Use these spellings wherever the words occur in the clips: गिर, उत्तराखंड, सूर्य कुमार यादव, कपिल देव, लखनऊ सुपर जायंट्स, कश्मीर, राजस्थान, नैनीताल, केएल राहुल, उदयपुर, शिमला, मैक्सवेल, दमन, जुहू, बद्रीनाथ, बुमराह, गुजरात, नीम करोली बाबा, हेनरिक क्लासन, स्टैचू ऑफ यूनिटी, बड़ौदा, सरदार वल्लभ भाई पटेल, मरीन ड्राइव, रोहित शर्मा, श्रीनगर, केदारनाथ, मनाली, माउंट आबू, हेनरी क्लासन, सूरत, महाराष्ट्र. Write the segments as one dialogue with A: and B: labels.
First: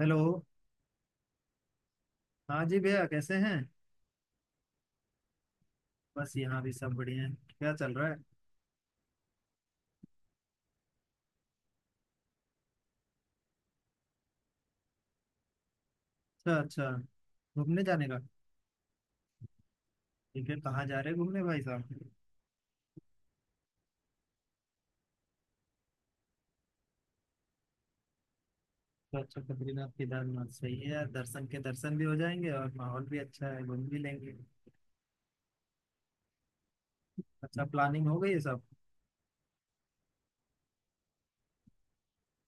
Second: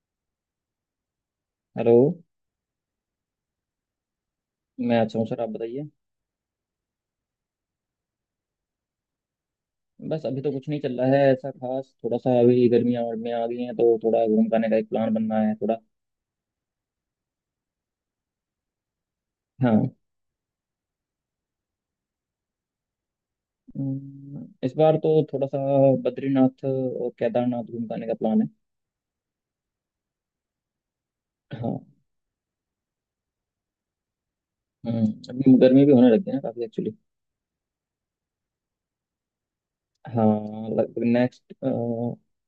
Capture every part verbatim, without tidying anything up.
A: Hello.
B: Hello.
A: हाँ जी भैया, कैसे हैं।
B: मैं अच्छा हूँ सर, आप बताइए।
A: बस यहाँ भी सब बढ़िया हैं। क्या चल रहा है।
B: बस अभी तो कुछ नहीं चल रहा है ऐसा खास, थोड़ा सा अभी गर्मियाँ और में आ गई हैं तो थोड़ा घूम पाने का एक प्लान बन रहा है थोड़ा।
A: अच्छा अच्छा। घूमने जाने का।
B: हाँ।
A: ठीक है, कहाँ जा रहे हैं घूमने भाई साहब।
B: अम, इस बार तो थोड़ा सा बद्रीनाथ और केदारनाथ घूम पाने का प्लान है।
A: अच्छा अच्छा, बद्रीनाथ केदारनाथ सही है यार। दर्शन के
B: हाँ।
A: दर्शन भी हो जाएंगे और माहौल भी अच्छा है, घूम भी लेंगे।
B: हम्म। अभी गर्मी भी होने लग गई है ना काफ़ी एक्चुअली।
A: अच्छा, प्लानिंग हो गई है सब।
B: हाँ लगभग नेक्स्ट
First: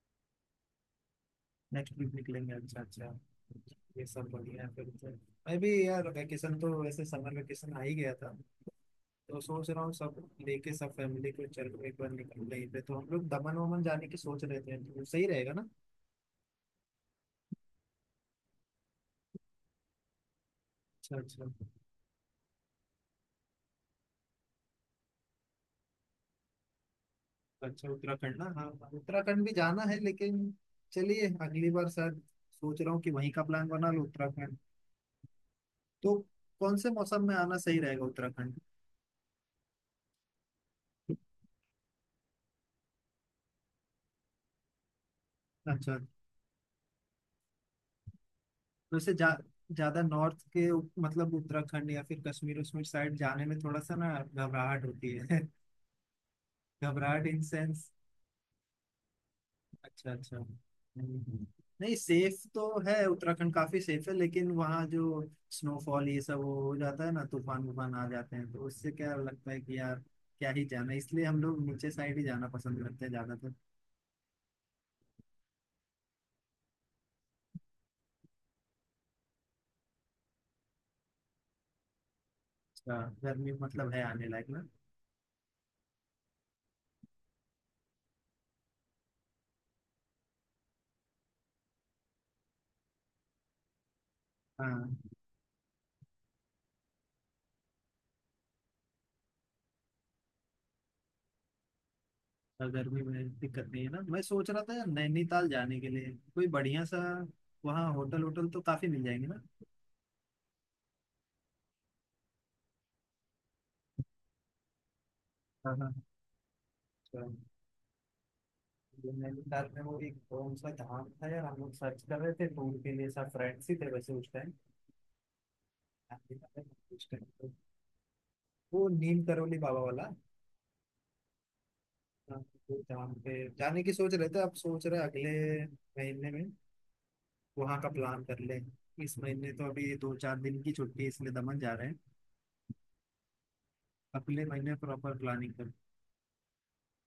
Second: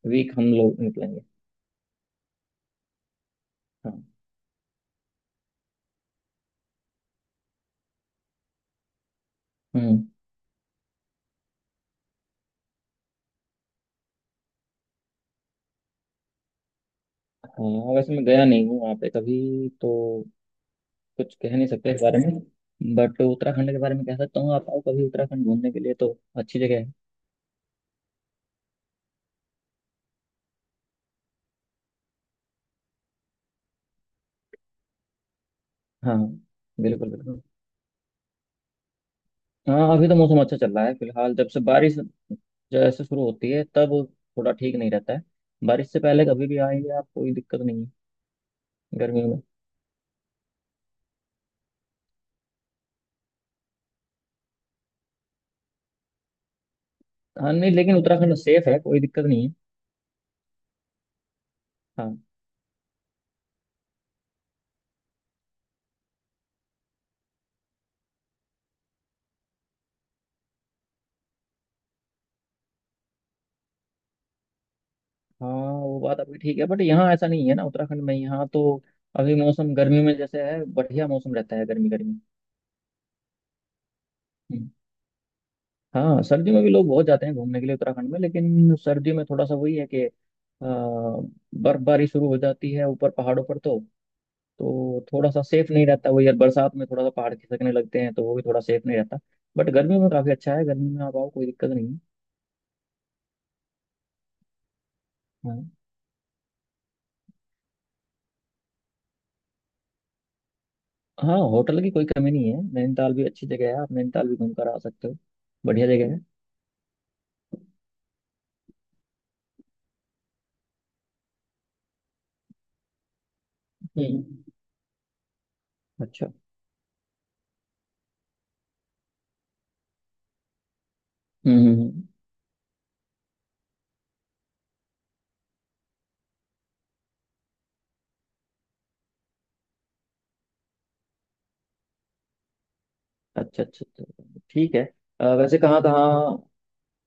B: वीक हम लोग निकलेंगे।
A: नेक्स्ट वीक निकलेंगे, अच्छा अच्छा।
B: हाँ।
A: ये सब बढ़िया है फिर तो। मैं भी यार वैकेशन तो, वैसे समर वैकेशन आ ही गया था, तो सोच रहा हूँ
B: हम्म।
A: सब लेके सब फैमिली को, चलो एक बार निकल रही पे, तो हम लोग दमन वमन जाने की सोच रहे थे, तो सही रहेगा ना।
B: हाँ वैसे मैं गया नहीं हूँ वहाँ पे कभी तो
A: अच्छा
B: कुछ
A: अच्छा।
B: कह नहीं सकते इस बारे में, बट उत्तराखंड के बारे में कह सकता हूँ। आप आओ कभी उत्तराखंड घूमने के लिए तो अच्छी जगह है।
A: अच्छा, उत्तराखंड ना, हाँ हाँ, उत्तराखंड भी जाना है, लेकिन चलिए अगली बार शायद सोच रहा हूँ कि वहीं का प्लान बना लो उत्तराखंड तो।
B: हाँ
A: कौन से
B: बिल्कुल
A: मौसम में
B: बिल्कुल।
A: आना सही रहेगा उत्तराखंड।
B: हाँ अभी तो मौसम अच्छा चल रहा है फिलहाल। जब से बारिश जैसे शुरू होती है तब थोड़ा ठीक नहीं रहता है। बारिश
A: अच्छा।
B: से पहले कभी भी आएंगे आप कोई दिक्कत नहीं है।
A: वैसे जा
B: गर्मियों में।
A: ज्यादा नॉर्थ के उ- मतलब उत्तराखंड या फिर कश्मीर उश्मीर साइड जाने में थोड़ा सा ना घबराहट होती है। घबराहट, इन
B: हाँ नहीं
A: सेंस।
B: लेकिन उत्तराखंड सेफ है, कोई दिक्कत नहीं है।
A: अच्छा अच्छा। हम्म। नहीं,
B: हाँ
A: सेफ तो है उत्तराखंड, काफी सेफ है, लेकिन वहाँ जो स्नोफॉल ये सब वो हो जाता है ना, तूफान वूफान आ जाते हैं, तो उससे क्या लगता है कि यार क्या ही जाना। इसलिए हम लोग नीचे साइड ही जाना पसंद करते हैं ज्यादातर।
B: हाँ वो बात आपकी ठीक है, बट यहाँ ऐसा नहीं है ना उत्तराखंड में। यहाँ तो अभी मौसम गर्मी में जैसे है बढ़िया मौसम रहता है, गर्मी गर्मी।
A: अच्छा, गर्मी मतलब है आने लायक ना।
B: हाँ सर्दी में भी लोग बहुत जाते हैं घूमने के लिए उत्तराखंड में, लेकिन सर्दी में थोड़ा सा वही है कि अ, बर्फबारी शुरू हो जाती है ऊपर पहाड़ों पर तो तो
A: हाँ।
B: थोड़ा सा सेफ नहीं रहता। वही यार, बरसात में थोड़ा सा पहाड़ खिसकने लगते हैं तो वो भी थोड़ा सेफ नहीं रहता। बट गर्मी में काफ़ी अच्छा है, गर्मी में आप आओ कोई दिक्कत नहीं है।
A: और गर्मी में दिक्कत नहीं है ना। मैं सोच रहा था यार नैनीताल
B: हाँ
A: जाने के लिए कोई बढ़िया सा वहाँ होटल, होटल तो काफी मिल जाएंगे ना।
B: हाँ होटल की कोई कमी नहीं है। नैनीताल भी अच्छी जगह है, आप नैनीताल भी घूम कर आ सकते हो।
A: हाँ
B: बढ़िया
A: हाँ।
B: जगह है।
A: अच्छा। मेन्यू कार्ड में वो एक कौन सा धाम था यार, हम लोग सर्च कर रहे थे तो उनके लिए सब फ्रेंड्स ही थे वैसे
B: हम्म।
A: उस टाइम।
B: अच्छा।
A: उस टाइम तो वो नीम करोली बाबा वाला।
B: हम्म हम्म, हम्म।
A: हाँ, वो धाम पे जाने की सोच रहे थे, अब सोच रहे हैं अगले महीने में वहाँ का प्लान कर ले। इस महीने तो अभी दो चार दिन की छुट्टी है, इसलिए दमन जा रहे हैं।
B: अच्छा अच्छा अच्छा अच्छा,
A: अगले महीने
B: ठीक है।
A: प्रॉपर
B: अ,
A: प्लानिंग
B: वैसे
A: कर।
B: कहाँ कहाँ,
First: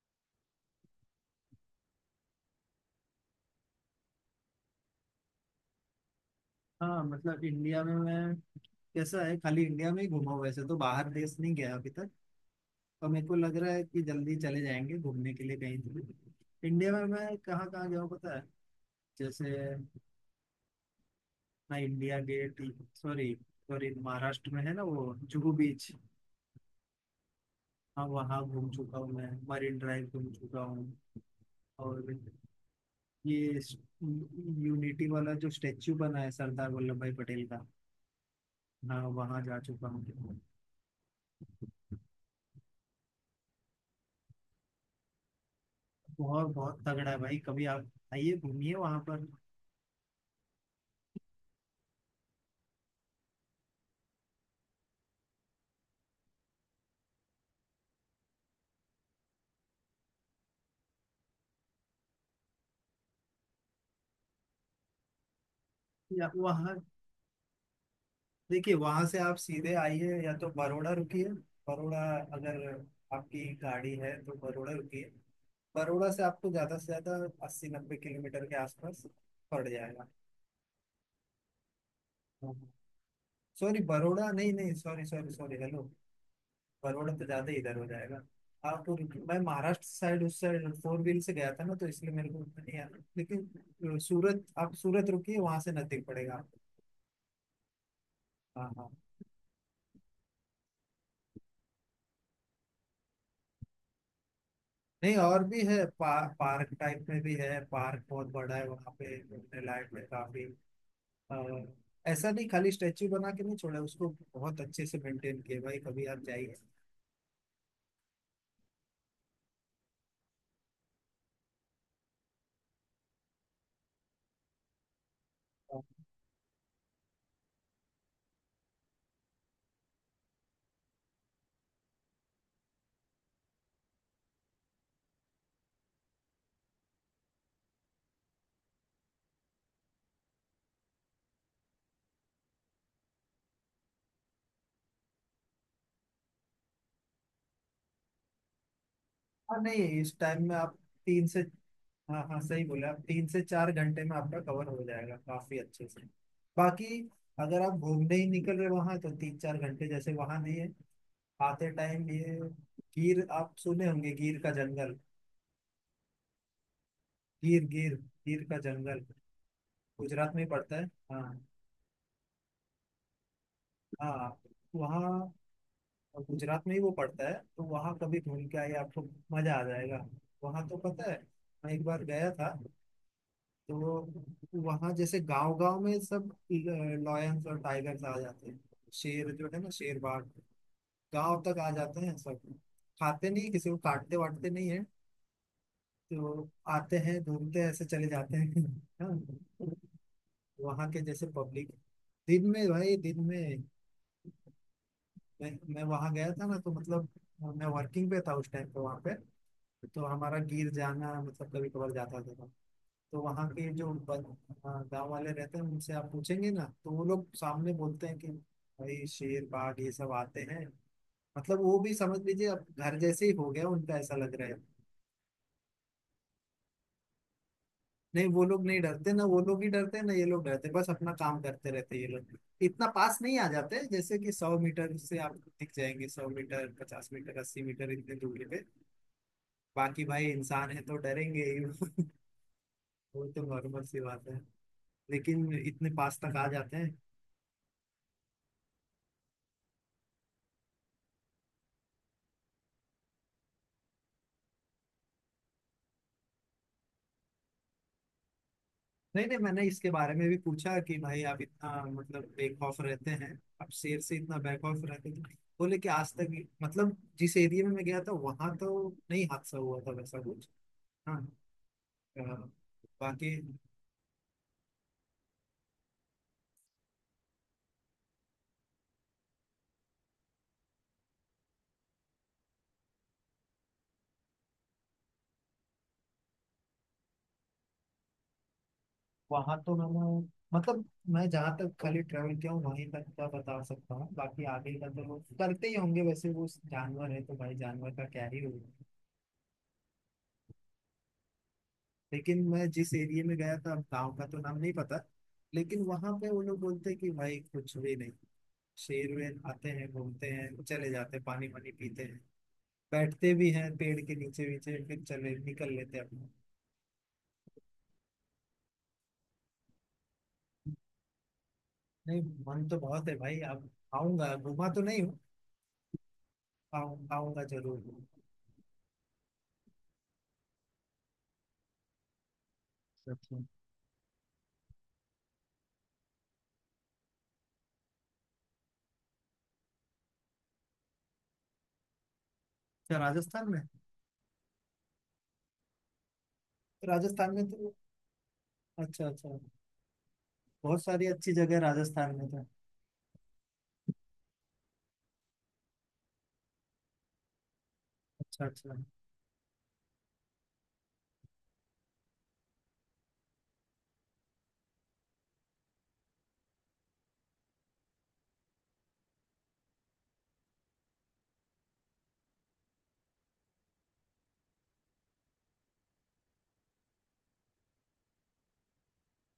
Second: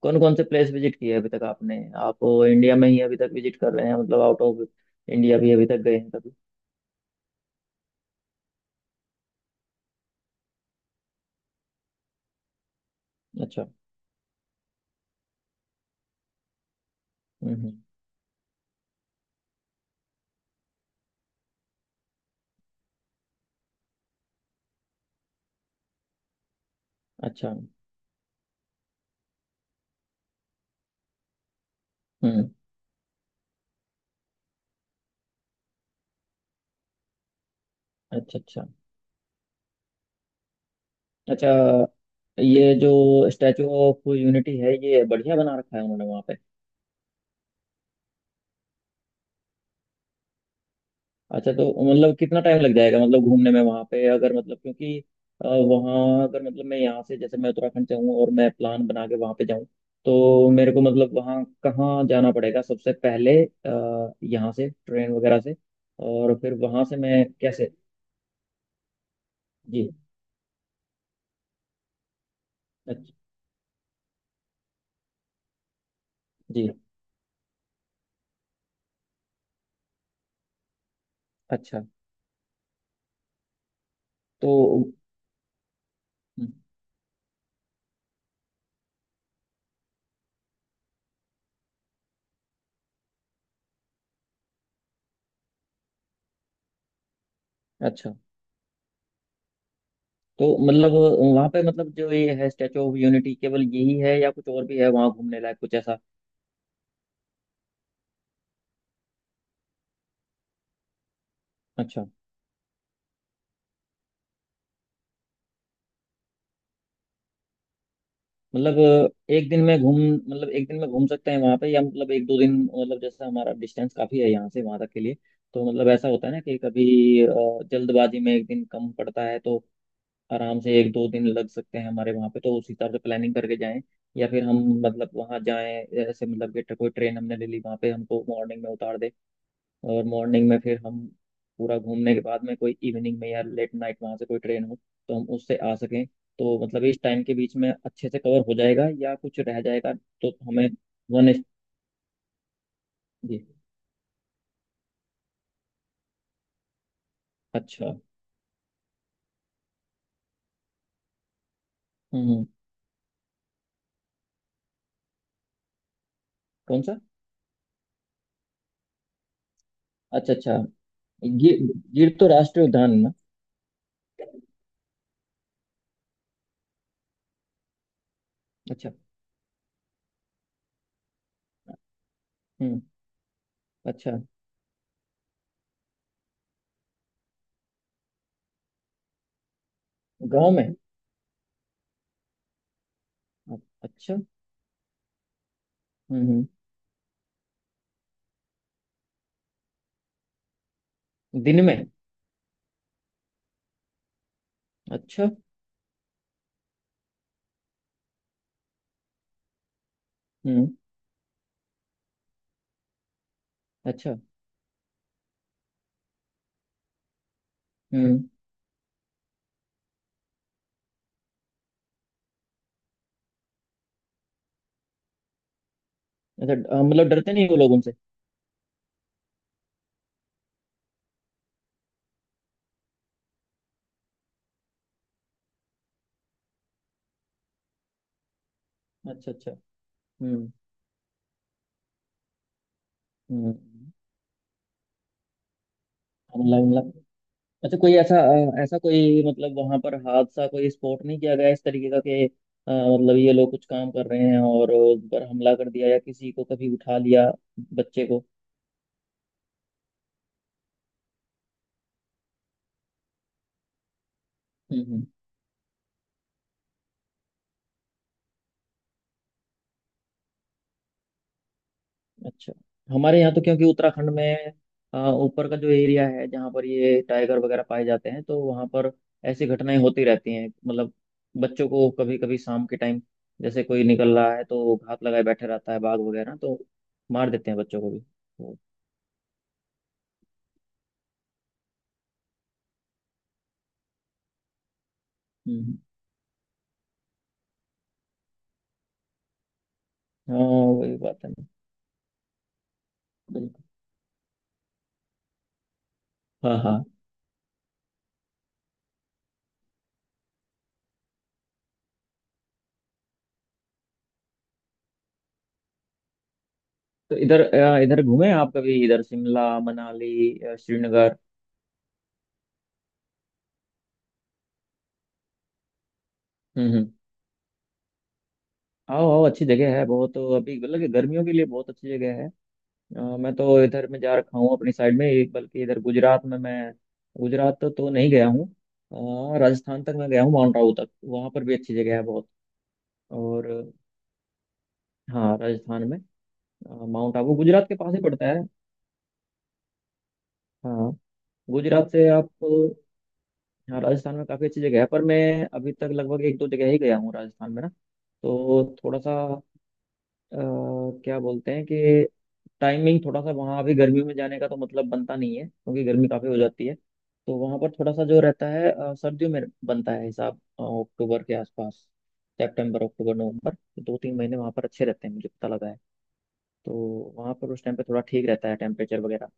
B: कौन कौन से प्लेस विजिट किए अभी तक आपने? आप इंडिया में ही अभी तक विजिट कर रहे हैं, मतलब आउट ऑफ इंडिया भी अभी तक गए हैं कभी?
A: हाँ मतलब इंडिया में मैं कैसा है, खाली इंडिया में ही घूमा हूँ, वैसे तो बाहर देश नहीं गया अभी तक। और मेरे को लग
B: अच्छा।
A: रहा है कि जल्दी चले जाएंगे घूमने के लिए कहीं तो। इंडिया में मैं
B: हम्म
A: कहाँ
B: हम्म।
A: कहाँ गया हूँ पता है। जैसे मैं India Gate, sorry, sorry महाराष्ट्र में है ना वो जुहू बीच।
B: अच्छा।
A: हाँ, वहाँ घूम चुका हूँ, मैं मरीन ड्राइव घूम चुका हूँ, और
B: हम्म।
A: ये यूनिटी वाला जो स्टेच्यू बना है सरदार वल्लभ भाई पटेल का।
B: अच्छा अच्छा।
A: हाँ, वहाँ जा चुका हूँ।
B: अच्छा ये जो स्टैचू ऑफ यूनिटी है ये बढ़िया बना रखा है उन्होंने वहाँ।
A: बहुत बहुत तगड़ा है भाई, कभी आप आइए घूमिए वहाँ पर।
B: अच्छा तो मतलब कितना टाइम लग जाएगा मतलब घूमने में वहां पे? अगर मतलब क्योंकि अ, वहाँ अगर मतलब मैं यहाँ से, जैसे मैं उत्तराखंड से हूँ और मैं प्लान बना के वहां पे जाऊँ तो मेरे को मतलब वहाँ कहाँ जाना पड़ेगा सबसे पहले? अ, यहाँ से ट्रेन वगैरह से
A: या
B: और फिर
A: वहाँ,
B: वहां से मैं कैसे?
A: देखिए, वहां से आप सीधे
B: जी।
A: आइए या तो बड़ौदा रुकिए। बड़ौदा, अगर
B: अच्छा।
A: आपकी गाड़ी है तो बड़ौदा रुकिए। बड़ौदा से आपको
B: जी।
A: ज्यादा से ज्यादा अस्सी नब्बे किलोमीटर के आसपास पड़ जाएगा।
B: अच्छा।
A: सॉरी बड़ौदा नहीं
B: तो
A: नहीं, सॉरी सॉरी सॉरी, हेलो।
B: हम्म।
A: बड़ौदा तो ज्यादा ही इधर हो जाएगा। आप मैं महाराष्ट्र साइड, उस साइड फोर व्हील से गया था ना, तो इसलिए मेरे को उतना नहीं आया। लेकिन सूरत, आप सूरत रुकिए, वहां से नजदीक पड़ेगा आपको।
B: अच्छा
A: हाँ हाँ।
B: तो मतलब वहाँ पे मतलब जो ये है स्टैचू ऑफ यूनिटी, केवल यही है या कुछ और भी है वहाँ
A: नहीं
B: घूमने
A: और
B: लायक
A: भी
B: कुछ
A: है,
B: ऐसा?
A: पा, पार्क टाइप में भी है, पार्क बहुत बड़ा है, वहाँ पे घूमने लायक है काफी। और
B: अच्छा।
A: ऐसा नहीं खाली स्टेच्यू बना के नहीं छोड़ा उसको, बहुत अच्छे से मेंटेन किया भाई, कभी आप जाइए।
B: मतलब एक दिन में घूम, मतलब एक दिन में घूम सकते हैं वहां पे, या मतलब एक दो दिन, मतलब जैसा हमारा डिस्टेंस काफी है यहाँ से वहां तक के लिए तो मतलब ऐसा होता है ना कि कभी अ, जल्दबाजी में एक दिन कम पड़ता है तो आराम से एक दो दिन लग सकते हैं हमारे वहां पे, तो उस हिसाब से प्लानिंग करके जाएं। या फिर हम मतलब वहां जाएं ऐसे मतलब कि कोई ट्रेन हमने ले ली, वहां पे हमको मॉर्निंग में उतार दे, और मॉर्निंग में फिर हम पूरा घूमने के बाद में कोई इवनिंग में या लेट नाइट वहाँ से कोई ट्रेन हो तो हम उससे आ सकें, तो मतलब इस टाइम के बीच में अच्छे से कवर हो जाएगा या कुछ
A: हाँ
B: रह
A: नहीं,
B: जाएगा?
A: इस
B: तो
A: टाइम में
B: हमें
A: आप तीन
B: वन।
A: से, हाँ हाँ सही बोले आप, तीन से
B: जी।
A: चार घंटे में आपका कवर हो जाएगा काफी अच्छे से। बाकी अगर आप
B: अच्छा।
A: घूमने ही निकल रहे वहां, तो तीन चार घंटे जैसे वहां नहीं है। आते टाइम
B: हम्म
A: ये
B: हम्म,
A: गिर, आप सुने होंगे, गिर का जंगल।
B: कौन सा?
A: गिर, गिर, गिर का जंगल
B: अच्छा
A: गुजरात में ही
B: अच्छा।
A: पड़ता है। हाँ
B: गिर, गिर तो राष्ट्रीय उद्यान है ना।
A: हाँ। वहाँ, गुजरात में ही वो पड़ता है, तो वहाँ कभी घूम के आइए,
B: अच्छा।
A: आपको मजा आ जाएगा। वहाँ तो पता है, मैं एक बार गया था
B: हम्म। अच्छा।
A: तो। वहाँ जैसे गांव गांव में सब लॉयंस और टाइगर्स आ जाते हैं, शेर जो है ना, शेर बाघ।
B: गांव में?
A: गांव तक आ जाते हैं सब, खाते नहीं, किसी को काटते
B: अच्छा।
A: वाटते नहीं है,
B: हम्म हम्म।
A: तो आते हैं, घूमते हैं, ऐसे चले जाते हैं। हाँ, वहाँ के जैसे
B: दिन
A: पब्लिक।
B: में?
A: दिन में भाई, दिन में।
B: अच्छा।
A: मैं मैं वहां गया था ना, तो मतलब मैं वर्किंग पे था उस टाइम पे वहां पे, तो हमारा
B: हम्म।
A: गिर जाना मतलब कभी कभार जाता था। तो वहाँ के जो
B: अच्छा।
A: गांव वाले रहते हैं उनसे आप पूछेंगे ना, तो वो लोग सामने बोलते हैं
B: हम्म।
A: कि भाई शेर बाघ ये सब आते हैं। मतलब वो भी समझ लीजिए, अब घर जैसे ही हो गया उनका, ऐसा लग रहा है।
B: अच्छा अ, मतलब डरते नहीं वो लोग उनसे?
A: नहीं, वो लोग नहीं डरते ना, वो लोग ही डरते हैं ना ये लोग, डरते हैं बस, अपना काम करते रहते हैं ये लोग। इतना पास नहीं आ जाते, जैसे कि सौ मीटर से आप दिख जाएंगे, सौ मीटर पचास मीटर अस्सी मीटर इतने दूरी पे।
B: अच्छा अच्छा।
A: बाकी भाई
B: हम्म
A: इंसान है तो डरेंगे ही। वो तो नॉर्मल
B: हम्म।
A: सी बात है, लेकिन इतने पास तक आ
B: मतलब
A: जाते हैं।
B: मतलब अच्छा कोई ऐसा अ, ऐसा कोई मतलब वहां पर हादसा कोई स्पॉट नहीं किया गया इस तरीके का कि अ, मतलब ये लोग कुछ काम कर रहे हैं और उन पर हमला कर दिया या किसी को कभी उठा लिया, बच्चे को?
A: नहीं नहीं, मैंने इसके बारे में भी पूछा कि भाई आप इतना मतलब बेखौफ ऑफ रहते हैं, आप शेर से इतना बैक ऑफ
B: हम्म हम्म।
A: रहते थे। बोले कि आज तक, मतलब जिस एरिया में मैं गया था वहां तो नहीं हादसा हुआ था वैसा कुछ, हाँ। अ,
B: अच्छा। हमारे यहाँ
A: बाकी
B: तो क्योंकि उत्तराखंड में अ, ऊपर का जो एरिया है जहाँ पर ये टाइगर वगैरह पाए जाते हैं तो वहाँ पर ऐसी घटनाएं होती रहती हैं मतलब बच्चों को कभी कभी शाम के टाइम जैसे कोई निकल रहा है तो घात लगाए बैठे रहता है बाघ वगैरह तो मार देते हैं बच्चों को भी तो।
A: वहां तो मैंने, मतलब मैं जहाँ तक खाली ट्रेवल किया हूँ वहीं तक का बता सकता हूँ, बाकी आगे का तो लोग करते ही
B: हम्म।
A: होंगे, वैसे वो जानवर है तो भाई जानवर का क्या ही होगा।
B: हाँ। वही बात है ना।
A: लेकिन मैं जिस एरिया में गया
B: बिल्कुल।
A: था, अब गांव का तो नाम नहीं पता, लेकिन वहां पे वो
B: हाँ
A: लोग
B: हाँ
A: बोलते हैं कि भाई कुछ भी नहीं। शेर वेर आते हैं, घूमते हैं, चले जाते हैं, पानी वानी पीते हैं, बैठते भी हैं पेड़ के नीचे नीचे, फिर चले निकल लेते हैं अपना।
B: तो इधर अ, इधर घूमे आप कभी? इधर शिमला मनाली, अ, श्रीनगर?
A: नहीं, मन तो बहुत है भाई, अब आऊंगा, घूमा तो नहीं हूँ।
B: हम्म हम्म।
A: आऊं- आऊंगा जरूर।
B: आओ आओ, अच्छी जगह है बहुत तो अभी मतलब कि गर्मियों के लिए बहुत अच्छी जगह है। अ, मैं
A: अच्छा
B: तो इधर में जा रखा हूँ अपनी साइड में एक, बल्कि इधर गुजरात में मैं गुजरात तो, तो नहीं गया हूँ। अ, राजस्थान तक मैं गया हूँ माउंट आबू तक, वहाँ पर भी अच्छी जगह है बहुत।
A: अच्छा। राजस्थान
B: और
A: में
B: हाँ राजस्थान में अ,
A: तो
B: माउंट आबू
A: राजस्थान में
B: गुजरात
A: तो
B: के पास ही पड़ता है।
A: अच्छा अच्छा, बहुत
B: हाँ
A: सारी अच्छी जगह
B: गुजरात से
A: राजस्थान में
B: आप,
A: तो।
B: हाँ राजस्थान में काफ़ी अच्छी जगह है, पर मैं अभी तक लगभग एक दो जगह ही गया हूँ राजस्थान में ना।
A: अच्छा अच्छा।
B: तो थोड़ा सा अ, क्या बोलते हैं कि टाइमिंग थोड़ा सा वहाँ अभी गर्मी में जाने का तो मतलब बनता नहीं है क्योंकि गर्मी काफ़ी हो जाती है, तो वहाँ पर थोड़ा सा जो रहता है अ, सर्दियों में बनता है हिसाब, अ, अक्टूबर के आसपास, सितंबर अक्टूबर नवंबर तो दो तीन महीने वहाँ पर अच्छे रहते हैं मुझे पता लगा है। तो वहाँ पर उस टाइम पे थोड़ा ठीक रहता है टेम्परेचर वगैरह।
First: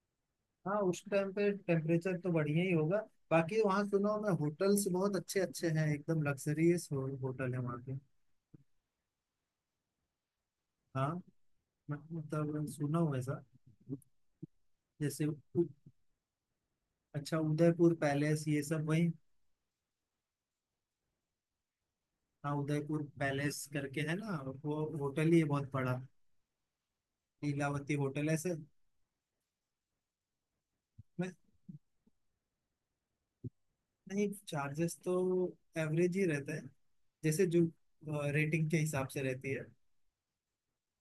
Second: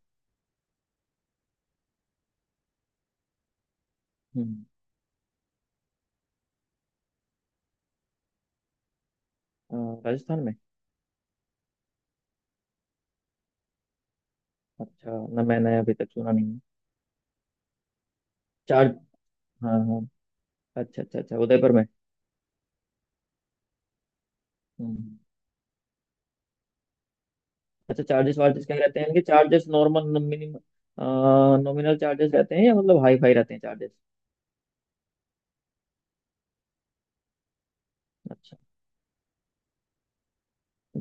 A: हाँ, उस टाइम पे टेम्परेचर तो बढ़िया ही होगा। बाकी वहाँ सुनो, मैं
B: हम्म।
A: होटल्स बहुत अच्छे अच्छे हैं, एकदम लग्जरियस होटल है वहाँ के।
B: अ, राजस्थान में?
A: हाँ, मैं- मतलब सुना हूँ ऐसा।
B: अच्छा।
A: जैसे
B: ना
A: उ-
B: मैंने अभी तक सुना नहीं है।
A: अच्छा, उदयपुर पैलेस ये सब
B: चार।
A: वही।
B: हाँ हाँ। अच्छा अच्छा अच्छा, उदयपुर में।
A: हाँ, उदयपुर पैलेस करके है ना, वो
B: हम्म।
A: होटल ही है बहुत बड़ा। लीलावती
B: अच्छा
A: होटल
B: चार्जेस
A: ऐसे।
B: वार्जेस क्या रहते हैं इनके? चार्जेस नॉर्मल मिनिमम
A: मैं,
B: नॉमिनल चार्जेस रहते हैं या मतलब हाई फाई रहते हैं चार्जेस?
A: नहीं चार्जेस तो एवरेज ही रहता है, जैसे जो
B: अच्छा
A: रेटिंग के हिसाब से रहती है।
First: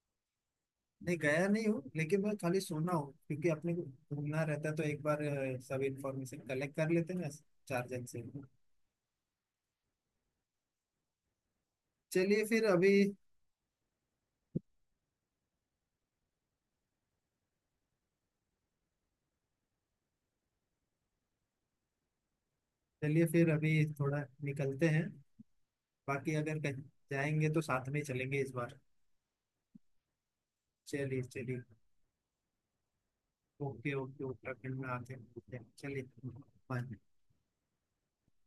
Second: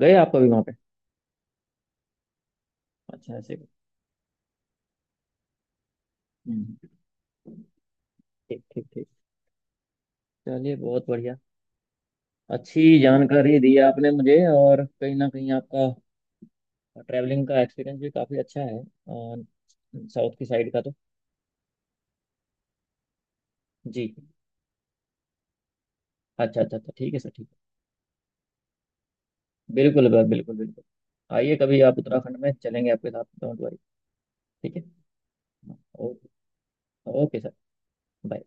B: गए आप कभी वहाँ पे?
A: नहीं, गया नहीं हूँ, लेकिन मैं खाली सुना हूँ
B: अच्छा
A: क्योंकि
B: ऐसे।
A: अपने को घूमना रहता है, तो एक बार अ, सब इंफॉर्मेशन कलेक्ट
B: हम्म।
A: कर लेते हैं ना। चार जन से।
B: ठीक ठीक ठीक, चलिए बहुत बढ़िया।
A: चलिए फिर
B: अच्छी
A: अभी
B: जानकारी दी आपने मुझे, और कहीं ना कहीं आपका ट्रैवलिंग का एक्सपीरियंस भी काफ़ी अच्छा है साउथ की साइड का तो।
A: चलिए फिर अभी
B: जी।
A: थोड़ा निकलते हैं। बाकी अगर
B: अच्छा अच्छा
A: कहीं
B: अच्छा ठीक है सर, ठीक
A: जाएंगे तो साथ में चलेंगे इस बार।
B: है बिल्कुल बिल्कुल बिल्कुल बिल्कुल।
A: चलिए
B: आइए
A: चलिए।
B: कभी आप उत्तराखंड में, चलेंगे आपके साथ, don't worry.
A: Okay okay, उत्तराखंड
B: ठीक है।
A: में आते हैं चलिए।
B: Okay.
A: Bye.
B: Okay sir, bye.